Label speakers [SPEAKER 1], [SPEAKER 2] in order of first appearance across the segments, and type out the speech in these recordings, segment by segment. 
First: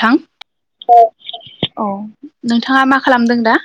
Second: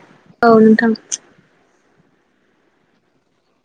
[SPEAKER 1] थां
[SPEAKER 2] औ नोंथां
[SPEAKER 1] औ नोंथाङा मा खालामदों दा?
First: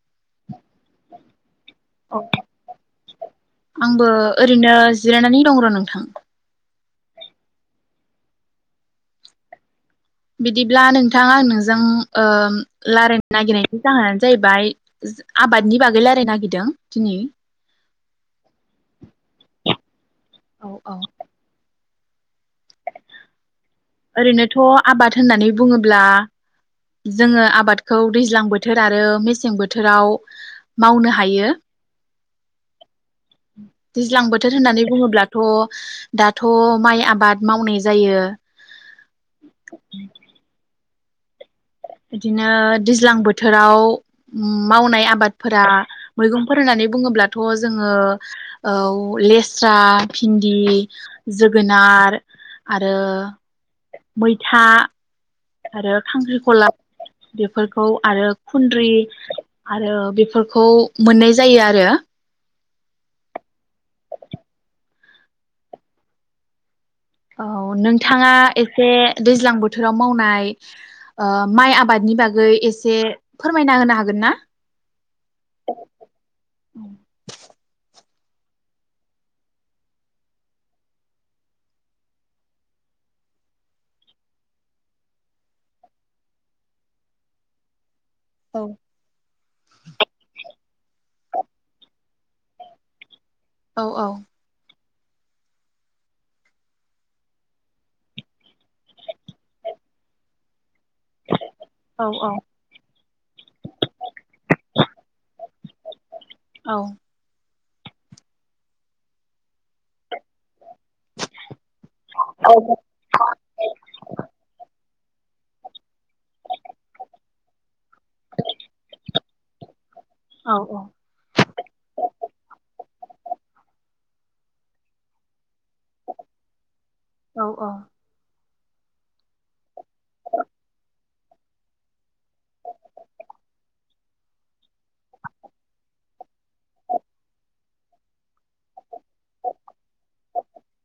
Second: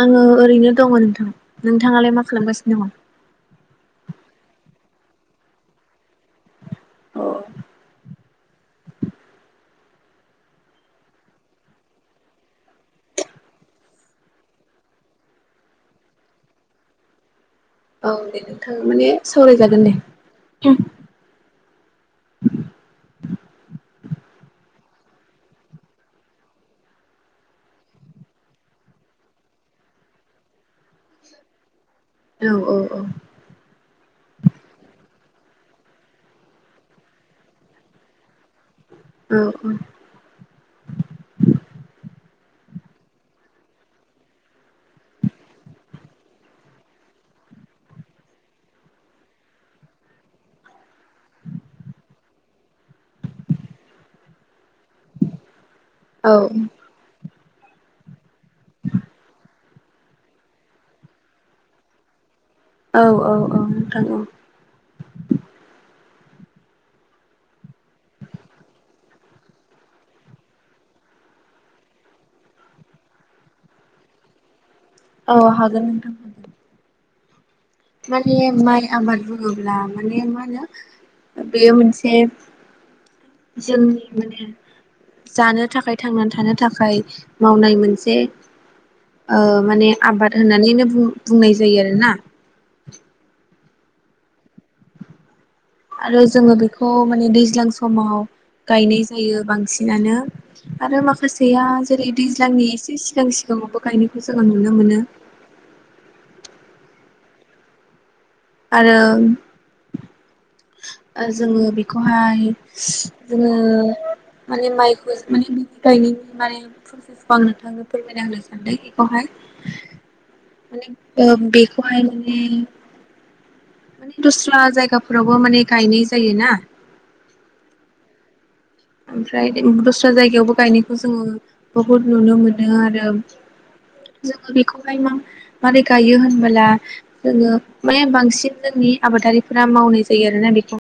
[SPEAKER 2] आङो ओरैनो दङ नोंथां। नोंथाङालाय मा खालामगासिनो दङ?
[SPEAKER 1] आंबो ओरैनो जिरायनानै दं र' नोंथां।
[SPEAKER 2] अ
[SPEAKER 1] बिदिब्ला नोंथां आं नोंजों रायलायनो नागिरनायनि जाहोनानो जाहैबाय आबादनि बागै रायलायनो नागिरदों दिनि।
[SPEAKER 2] औ दे नोंथाङा माने सावरायजागोन दे।
[SPEAKER 1] औ औ। ओरैनोथ' आबाद होननानै बुङोब्ला जोङो आबादखौ दैज्लां बोथोर आरो मेसें बोथोराव मावनो हायो।
[SPEAKER 2] औ औ
[SPEAKER 1] दैज्लां बोथोर होननानै बुङोब्ला थ' दाथ' माइ आबाद मावनाय जायो।
[SPEAKER 2] उम उम।
[SPEAKER 1] बिदिनो दैज्लां बोथोराव ओम मावनाय आबादफोरा मैगंफोर होननानै बुङोब्लाथ' जोङो औ लेस्रा, भिन्दि, जोगोनार आरो मैथा आरो
[SPEAKER 2] औ
[SPEAKER 1] खांख्रिखला बे फोरखौ आरो खुन्द्रि आरो बेफोरखौ मोननाय जायो आरो।
[SPEAKER 2] औ औ औ नोंथां औ।
[SPEAKER 1] औ नोंथाङा एसे दैज्लां बोथोराव मावनाय ओ माइ आबादनि बागै एसे फोरमायना होनो हागोन ना?
[SPEAKER 2] औ हागोन नोंथां। माने माइ आबाद बुङोब्ला माने मा होनो बेयो मोनसे जोंनि माने जानो थाखाय थांनानै थानो थाखाय मावनाय मोनसे से
[SPEAKER 1] औ
[SPEAKER 2] ओ माने आबाद होनानैनो बु-बुंनाय जायो आरोना। [inaudible]
[SPEAKER 1] औ औ।
[SPEAKER 2] आरो जोङो बेखौ माने दैज्लां समाव गायनाय जायो बांसिनानो। आरो माखासेया
[SPEAKER 1] औ
[SPEAKER 2] जेरै
[SPEAKER 1] औ
[SPEAKER 2] दैज्लांनि एसे सिगां सिगाङावबो गायनायखौ जोङो नुनो मोनो।
[SPEAKER 1] औ
[SPEAKER 2] आरो जोङो ओ बेखौहाय जोङो माने माइखौ [unintelligible] गायनायनि माने प्रसेसखौ आं नोंथांनो फोरमायना होनो सानदों बेखौहाय
[SPEAKER 1] औ
[SPEAKER 2] माने बेखौहाय माने माने दस्रा जायगा फ्रावबा माने गायनाय जायो ना।
[SPEAKER 1] औ औ
[SPEAKER 2] ओमफ्राय दस्रा जायगायावबो गायनायखौ जोङो बहुद नुनो मोनो आरो जोङो बेखौहाय मा-मारै गायो होनबोला जोङो माने बांसिन जोंनि आबादारिफोरा मावनाय जायो आरोना बेखौ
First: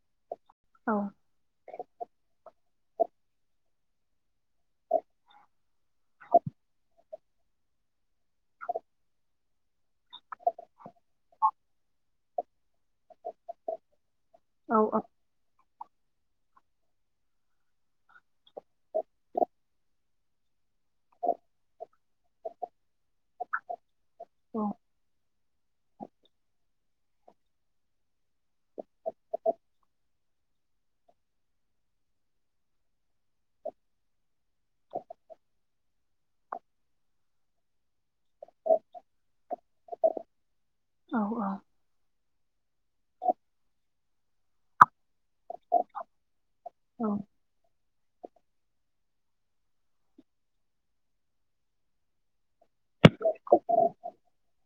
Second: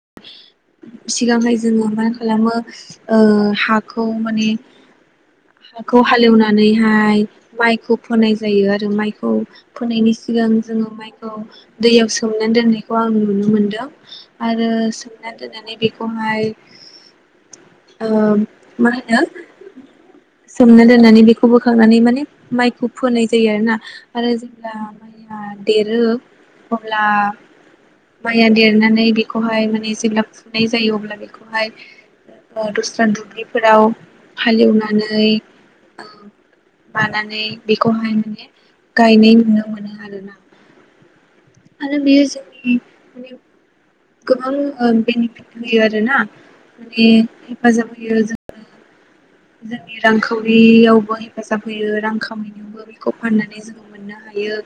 [SPEAKER 1] औ
[SPEAKER 2] सिगांहाय जोङो मा खालामो हाखौ माने हाखौ हालेवनानैहाय माइखौ फोनाय जायो आरो माइखौ फोनायनि सिगां जोङो माइखौ दैयाव सोमनानै दोननाय खौ आं नुनो मोनदों आरो
[SPEAKER 1] औ औ
[SPEAKER 2] सोमना दोननानै बे खौहाय ओ मा होनो सोमना दोननानै बेखौ बोखांनानै माने माइखौ फोनाय जायो आरोना। आरो
[SPEAKER 1] औ
[SPEAKER 2] जेब्ला माइ आ देरो अब्ला माइया देरनानै बेखौहाय माने जेब्ला फुनाय जायो अब्ला बेखौहाय दस्रा दुब्लिफोराव हालेवनानै मानानै बेखौहाय माने गायनाय नुनो मोनो आरोना।
[SPEAKER 1] औ औ
[SPEAKER 2] आरो बेयो जोंनि माने गोबां [unintelligible] होयो आरो ना
[SPEAKER 1] औ
[SPEAKER 2] माने हेफाजाब [unintelligible] जोंनि रांखावरियावबो हेफाजाब होयो रां खामायनायावबो। बेखौ फाननानै जोङो मोननो हायो।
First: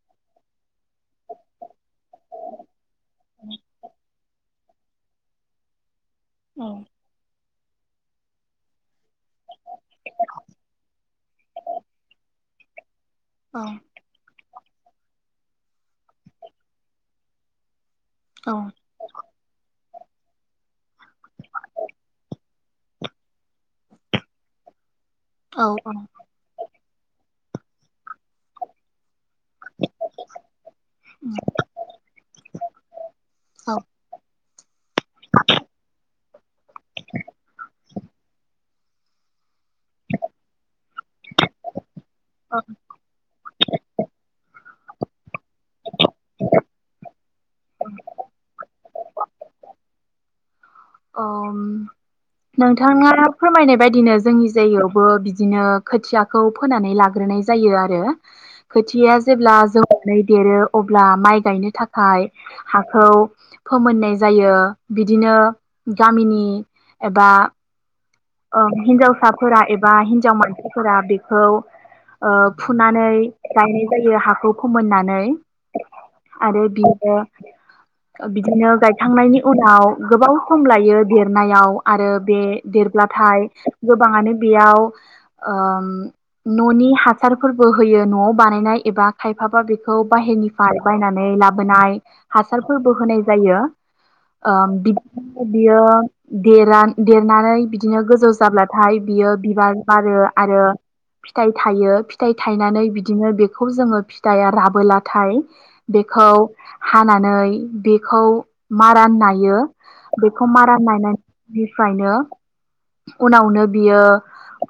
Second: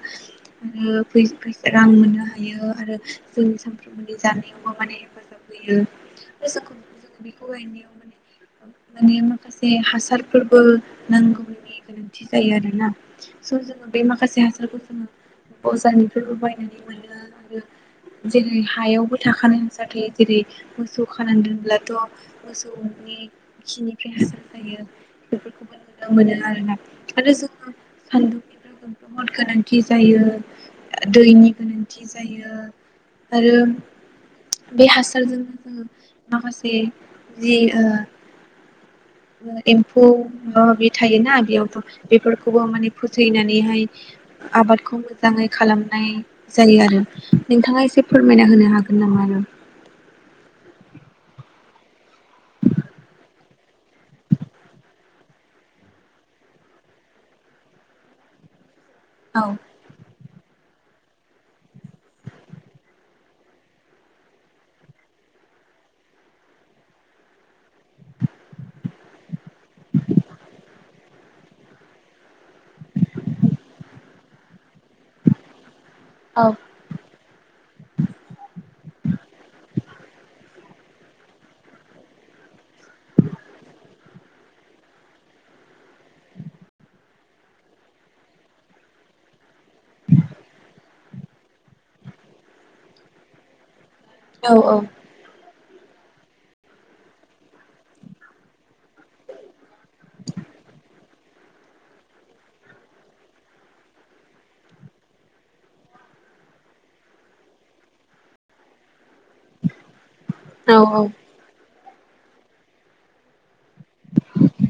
[SPEAKER 2] आरो फैसा रां मोननो हायो आरो जों सानफ्रोमबोनि जानायावबो माने हेफाजाब होयो। [inaudible]
[SPEAKER 1] औ
[SPEAKER 2] [unintelligible] माने माने माखासे हासारफोरबो नांगौनि गोनांथि जायो आरोना। स
[SPEAKER 1] औ
[SPEAKER 2] जोङो बे माखासे हा सारखौ जोङो बजारनिफ्रायबो बायनानै मोनो आरो
[SPEAKER 1] औ
[SPEAKER 2] जोङो हायावबो थाखानाय [unintelligible] जेरै मोसौ खानानै दोनब्लाथ मोसौनि खिनि फ्राय हासार जायो
[SPEAKER 1] औ
[SPEAKER 2] बेफोरखौबो नुनो मोनो आरोना आरो जोङो सान्दुं [unintelligible] बहुद गोनांथि जायो दैनि गोनांथि जायो आरो
[SPEAKER 1] औ
[SPEAKER 2] बे हासारजोंनो जोङो माखासे जि [unintelligible] एम्फौ माबा माबि थायोना बेयावथ' बेफोरखौबो माने फोथैनानैहाय आबाद खौ मोजाङै खालामनाय जायो आरो नोंथाङा एसे फोरमायना होनो हागोन [unintelligible] [unintelligible]
[SPEAKER 1] नोंथाङा फोरमायनाय बायदिनो जोंनि जायगायावबो बिदिनो खोथियाखौ फोनानै लाग्रोनाय जायो आरो खोथिया
[SPEAKER 2] औ नोंथां औ
[SPEAKER 1] जेब्ला जौनानै देरो अब्ला माइ गायनो थाखाय हाखौ फोमोननाय जायो बिदिनो गामिनि एबा हिन्जावसाफोरा एबा हिन्जाव मानसिफोरा बेखौ फुनानै गायनाय जायो हाखौ फोमोननानै आरो बियो बिदिनो गायखांनायनि उनाव गोबां सम लायो दे नायाव आरो बे देर ब्लाथाय गोबाङानो बेयाव न'नि हासारफोरबो होयो न'आव बानायनाय एबा खायफाबा बेखौ बाहेरनिफ्राय बायनानै लाबोनाय हासारफोरबो होनाय जायो बिदिनो बियो देरान देरनानै बिदि दिनो गोजौ जाब्लाथाय बियो बिबार बारो आरो फिथाइ थायो फिथाइ थायनानै बिदिनो बेखौ जोङो फिथाइया राबोलाथाय बेखौ हानानै बेखौ मारान नायो बेखौ मारा नायनाय निफ्रायनो उनावनो बियो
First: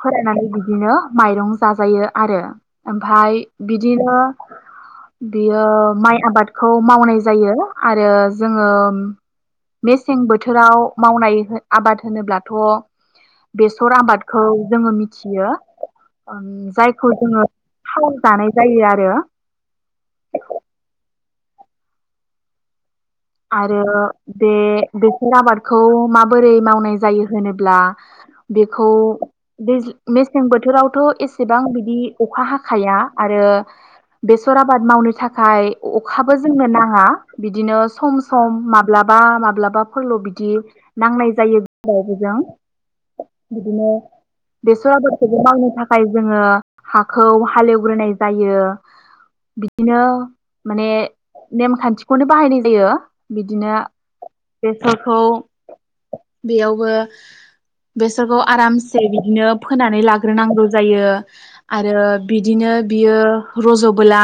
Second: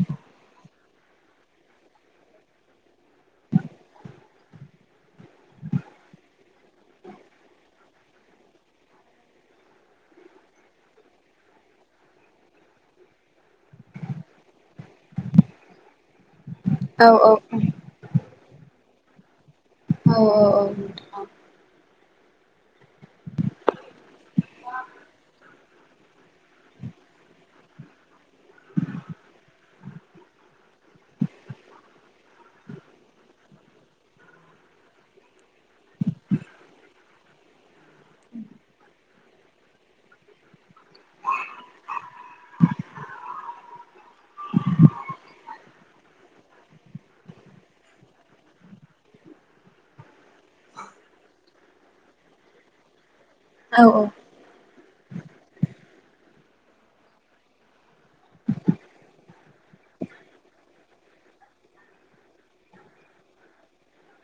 [SPEAKER 1] फोराननानै बिदिनो माइरं जाजायो आरो ओमफ्राय बिदिनो बियो माइ आबादखौ मावनाय जायो आरो जोङो मेसें बोथोराव मावनाय आबाद होनोब्ला थ' बेसर आबादखौ जोङो मिथियो जायखौ जोङो थाव जानाय जायो आरो
[SPEAKER 2] औ औ औ
[SPEAKER 1] आरो बे बेसर आबादखौ माबोरै मावनाय जायो होनोब्ला बेखौ मेसें बोथोरावथ' एसेबां बिदि अखा हाखाया आरो बेसर आबाद मावनो थाखाय अखाबो जोंनो नाङा बिदिनो सम सम माब्लाबा माब्लाबाफोरल' बिदि नांनाय जायो जावबोजों बिदिनो बेसर आबादखौबो मावनो थाखाय जोङो हाखौ हालेवग्रोनाय जायो बिदिनो माने नेमखान्थिखौनो बाहायनाय जायो जायो बिदिनो बेसरखौ बेयावबो बेसरखौ आरामसे बिदिनो फोनानै लाग्रोनांगौ जायो आरो बिदिनो बियो रज'बोला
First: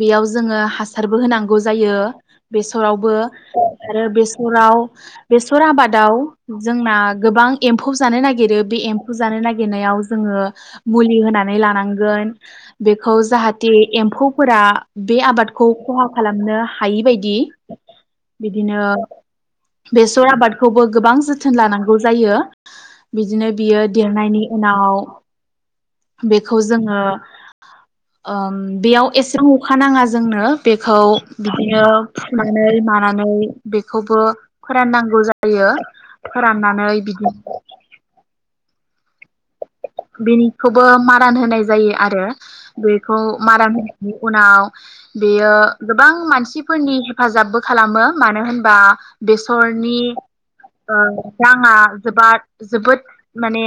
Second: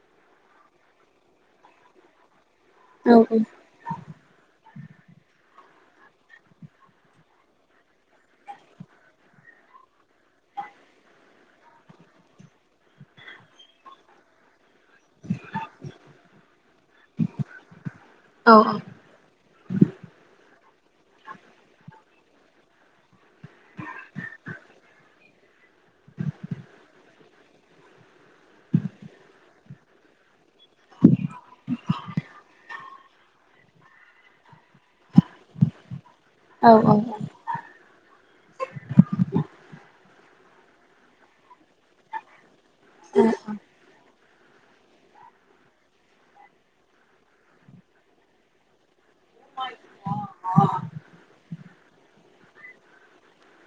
[SPEAKER 1] बेयाव जोङो हासारबो होनांगौ ज जायो बेसरावबो आरो बेसराव बेसर आबादाव जोंना गोबां एम्फौ जानो नागिरो बे एम्फौ जानो नागिरनायाव जोङो मुलि होनानै लानांगोन बेखौ जाहाथे एम्फौफोरा बे आबादखौ खहा खालाम मोननो हायि बायदि बिदिनो बेसर आबादखौबो गोबां जोथोन लानांगौ जायो बिदिनो बियो देरनायनि उनाव बेखौ जोङो बेयाव एसां अखा नाङा जोंनो बेखौ बिदिनो फुनानै मानानै बेखौबो फोराननांगौ जायो फोराननानै बिदि बेनिखौबो मारान होनाय जायो आरो बेखौ माराम होनानै उनाव बेयो गोबां मानसिफोरनि हेफाजाबबो खालामो मानो होनबा बेसरनि ओ राङा जोबाद जोबोद माने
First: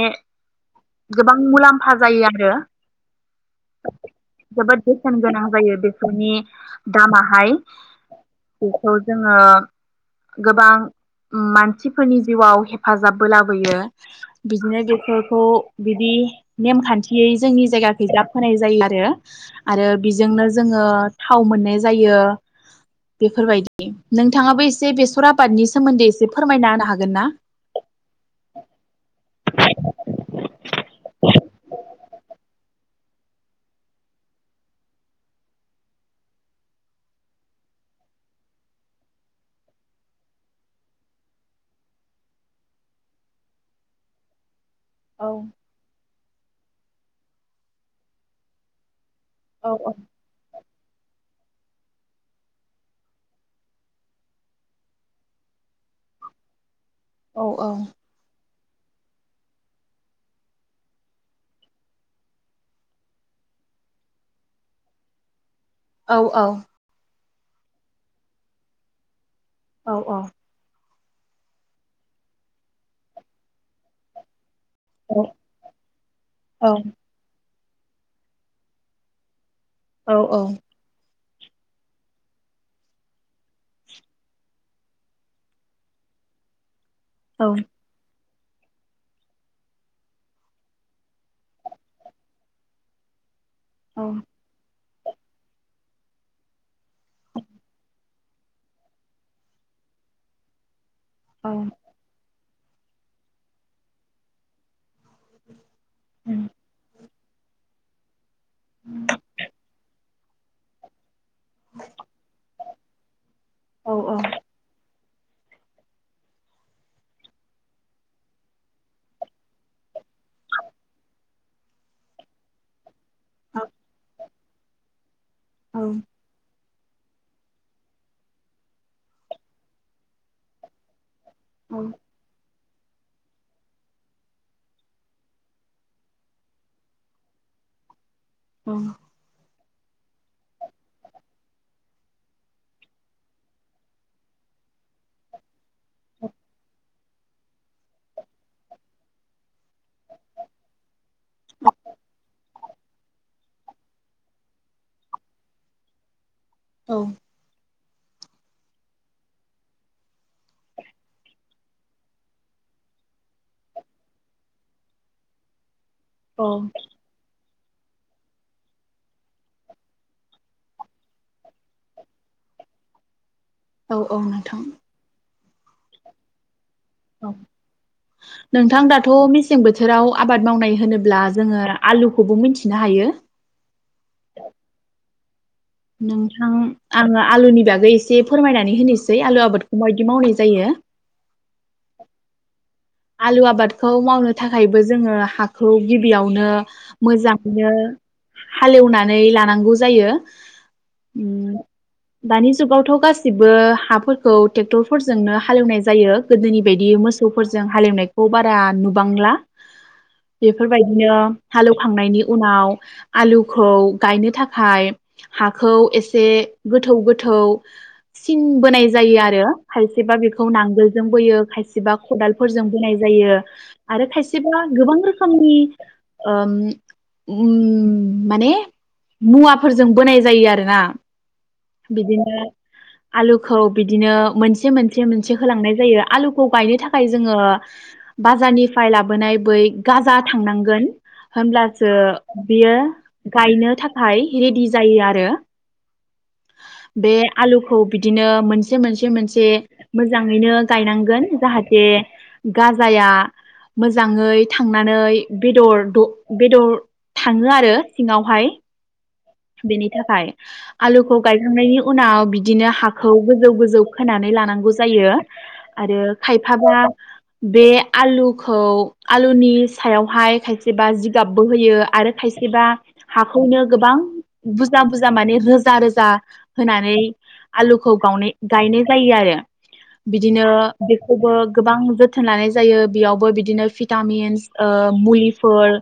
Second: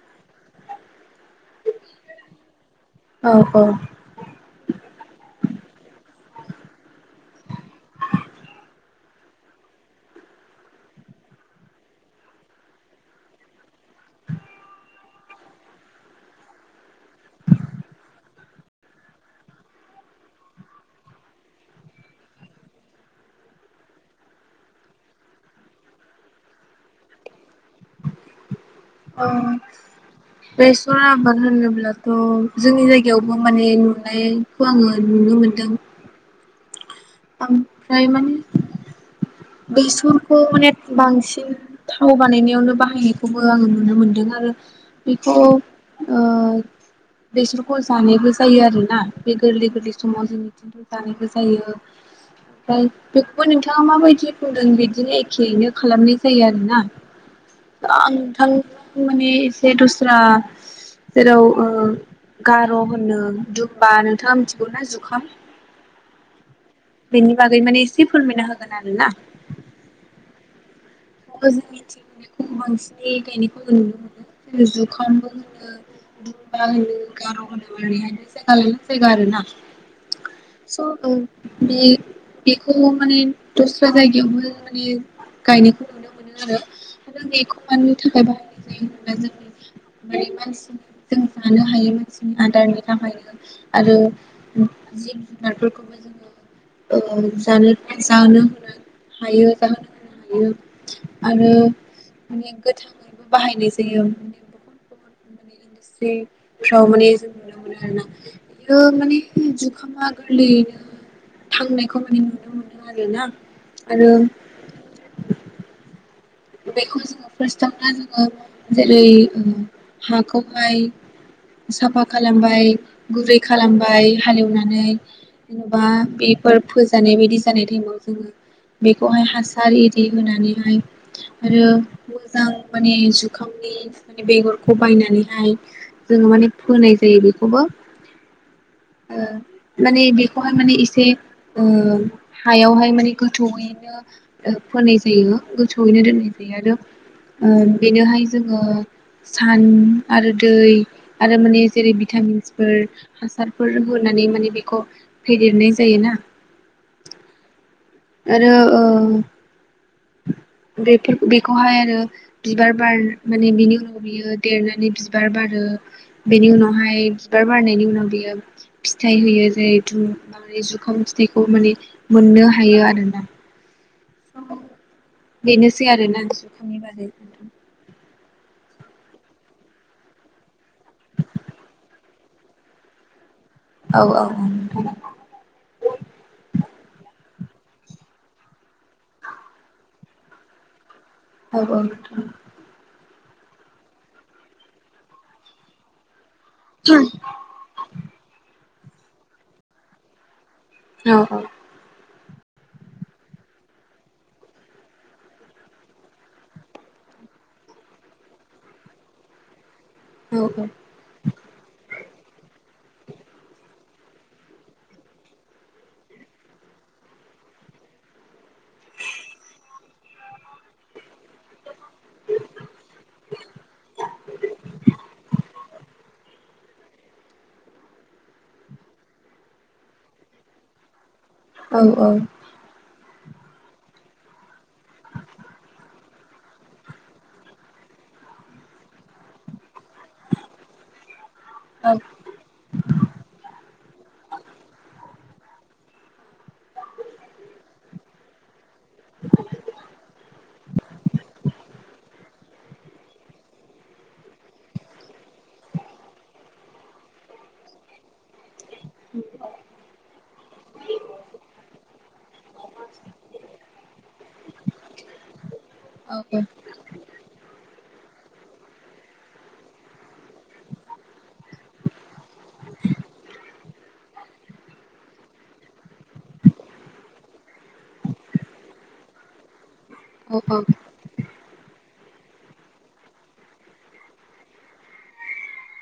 [SPEAKER 1] गोबां मुलाम्फा जायो आरो
[SPEAKER 2] औ औ
[SPEAKER 1] जोबोद बेसेन गोनां जायो बेसरनि दामाहाय बेखौ जोङो गोबां मानसिफोरनि जिउआव हेफाजाबबो लाबोयो बिदिनो बेसरखौ बिदि नेमखान्थियै जोंनि जायगाखै जा फोनाय जायो आरो आरो बिजोंनो जोङो थाव मोननाय जायो बेफोरबायदि नोंथाङाबो एसे बेसर आबादनि सोमोन्दै एसे फोरमायना होनो हागोन ना
[SPEAKER 2] औ बेसर आबाद होनोब्ला थ' जोंनि जायगायावबो माने नुनायखौ आङो नुनो मोनदों ओमफ्राय माने बेसरखौ माने बांसिन थाव बानायनायावनो बाहायनायखौबो आङो नुनो मोनदों आरो
[SPEAKER 1] औ
[SPEAKER 2] बेखौ ओ बेसरखौ जानायबो जायो आरोना। बे गोरलै गोरलै
[SPEAKER 1] औ
[SPEAKER 2] समाव जोंनिथु [unintelligible] जानायखौ जायो ओमफ्राय बेखौ नोंथाङा माबायदि बुंदों बिदिनो एखेयैनो खालामनाय जायो आरोना।
[SPEAKER 1] औ
[SPEAKER 2] [unintelligible] थां माने एसे दस्रा जेराव ओ गार' होनो दुमबा नोंथाङा मिथिगौ ना जुखाम
[SPEAKER 1] औ औ
[SPEAKER 2] बेनि बागै माने एसे फोरमायना होगोन आरो ना
[SPEAKER 1] औ औ।
[SPEAKER 2] [unintelligible] जुखामबो होनो दुमबा
[SPEAKER 1] औ
[SPEAKER 2] होनो गार' होनो
[SPEAKER 1] औ
[SPEAKER 2] । [unintelligible] [unintelligible] बे बेखौ माने दस्रा जायगायावबो माने गायनायखौ [unintelligible] [unintelligible] [unintelligible] आदारनि थाखाय [unintelligible] आरो
[SPEAKER 1] औ
[SPEAKER 2] उम। [unintelligible] [unintelligible] [unintelligible] आरो
[SPEAKER 1] औ
[SPEAKER 2] मान [unintelligible] गोथाङैबो बाहायनाय जायो ।
[SPEAKER 1] नोंथां
[SPEAKER 2] [inaudible] फ्राव माने जों [unintelligible] बेयो माने जुखामा [unintelligible] थांनायखौ माने नुनो मोनो आरो ना आरो। बेखौ जोङो फार्स्टआवनो जोङो जेरै हाखौहाय साफा खालामबाय गुरै खालामबाय। हालेवनानै जेनबा बेफोर। फोजानाय बायदि जानाय टाइमाव जोङो बेखौहाय हासार एरि होनानैहाय। आरो मोजां माने जुखामनि माने बेगरखौ बायनानैहाय जोङो माने फोनाय जायो बेखौबो ओ। माने बेखौहाय माने एसे ओ हायावहाय माने गोथौयैनो ओ फोनाय जायो। जयैनो दोननाय जायो आरो ओ बेनोहाय जोङो सान आरो दै आरो माने जेरै भिटामिन्सफोर हासारफोर होनानै माने बेखौ फेदेरनाय जायो ना
[SPEAKER 1] औ
[SPEAKER 2] आरो ओ बेफोर बेखौहाय आरो बिबार बार माने बिनि उनाव बियो देरनानै बिबार बारो बेनि उनावहाय बिबार बारनायनि उनाव बेयो फिथाइ होयो जेरैतु माने जुखाम फिथाइखौ माने मोननो हायो आरोना
[SPEAKER 1] औ औ नोंथां
[SPEAKER 2] बेनोसै आरोना जुखामनि बागै नोंथां
[SPEAKER 1] नोंथां दाथ मेसें बोथोराव आबाद मावनाय होनोब्ला जोङो आलुखौबो मिनथिनो हायो।
[SPEAKER 2] औ औ
[SPEAKER 1] नोंथां आङो आलुनि बागै एसे फोरमायनानै होनोसै आलु आबादखौ माबायदि मावनाय जायो।
[SPEAKER 2] औ औ नोंथां
[SPEAKER 1] आलु आबादखौ मावनो थाखायबो जोङो हाखौ गिबियाव नो मोजाङैनो हालेवनानै लानांगौ जायो।
[SPEAKER 2] औ औ
[SPEAKER 1] उम दानि जुगावथ गासैबो हाफोरखौ ट्रेक्टरफोरजोंनो हालेवनाय जायो गोदोनि बायदि मोसौफोरजों जों हालेवनायखौ बारा नुबांला
[SPEAKER 2] नोंथां
[SPEAKER 1] बेफोरबायदिनो हालौवखांनायनि उनाव आलुखौ गायनो थाखाय हाखौ एसे गोथौ गोथौ सिन बोनाय जायो आरो खायसेबा बेखौ नांगोलजों बोयो खायसेबा खदालफोरजों बोनाय जायो आरो खायसेबा गोबां रोखोमनि ओ उम माने मुवाफोरजों बोनाय जायो आरोना
[SPEAKER 2] औ औ
[SPEAKER 1] बिदिनो आलुखौ बिदिनो मोनसे मोनसे मोनसे होलांनाय जायो आलुखौ गायनो थाखा खाय जोङो बाजारनिफ्राय लाबोनाय बै गाजा थांनांगोन होनब्लासो
[SPEAKER 2] औ
[SPEAKER 1] बियो गायनो थाखाय रेडि जायो आरो बे आलुखौ बिदिनो मोन मोनसे मोनसे मोनसे मोजाङैनो गायनांगोन जाहाथे जे गाजाया मोजाङै थांनानै बेदर द बेदर थाङो आरो सिङावहाय बेनि थाखाय आलुखौ गायखांनायनि उनाव बिदिनो हाखौ गोजौ गोजौ खोनानै लानांगौ जायो। आरो खाय जा बे आलुखौ आलुनि सायावहाय खायसेबा जिगाबबो होयो आरो खायसेबा हाखौनो गोबां बुरजा बुरजा माने रोजा रोजा होनानै आलुखौ गावनाय गायनाय जायो आरो
[SPEAKER 2] औ
[SPEAKER 1] बिदिनो
[SPEAKER 2] औ
[SPEAKER 1] बे खौबो गोबां जोथोन लानाय जायो बेयावबो बिदिनो भिटामिनस ओ मुलिफोर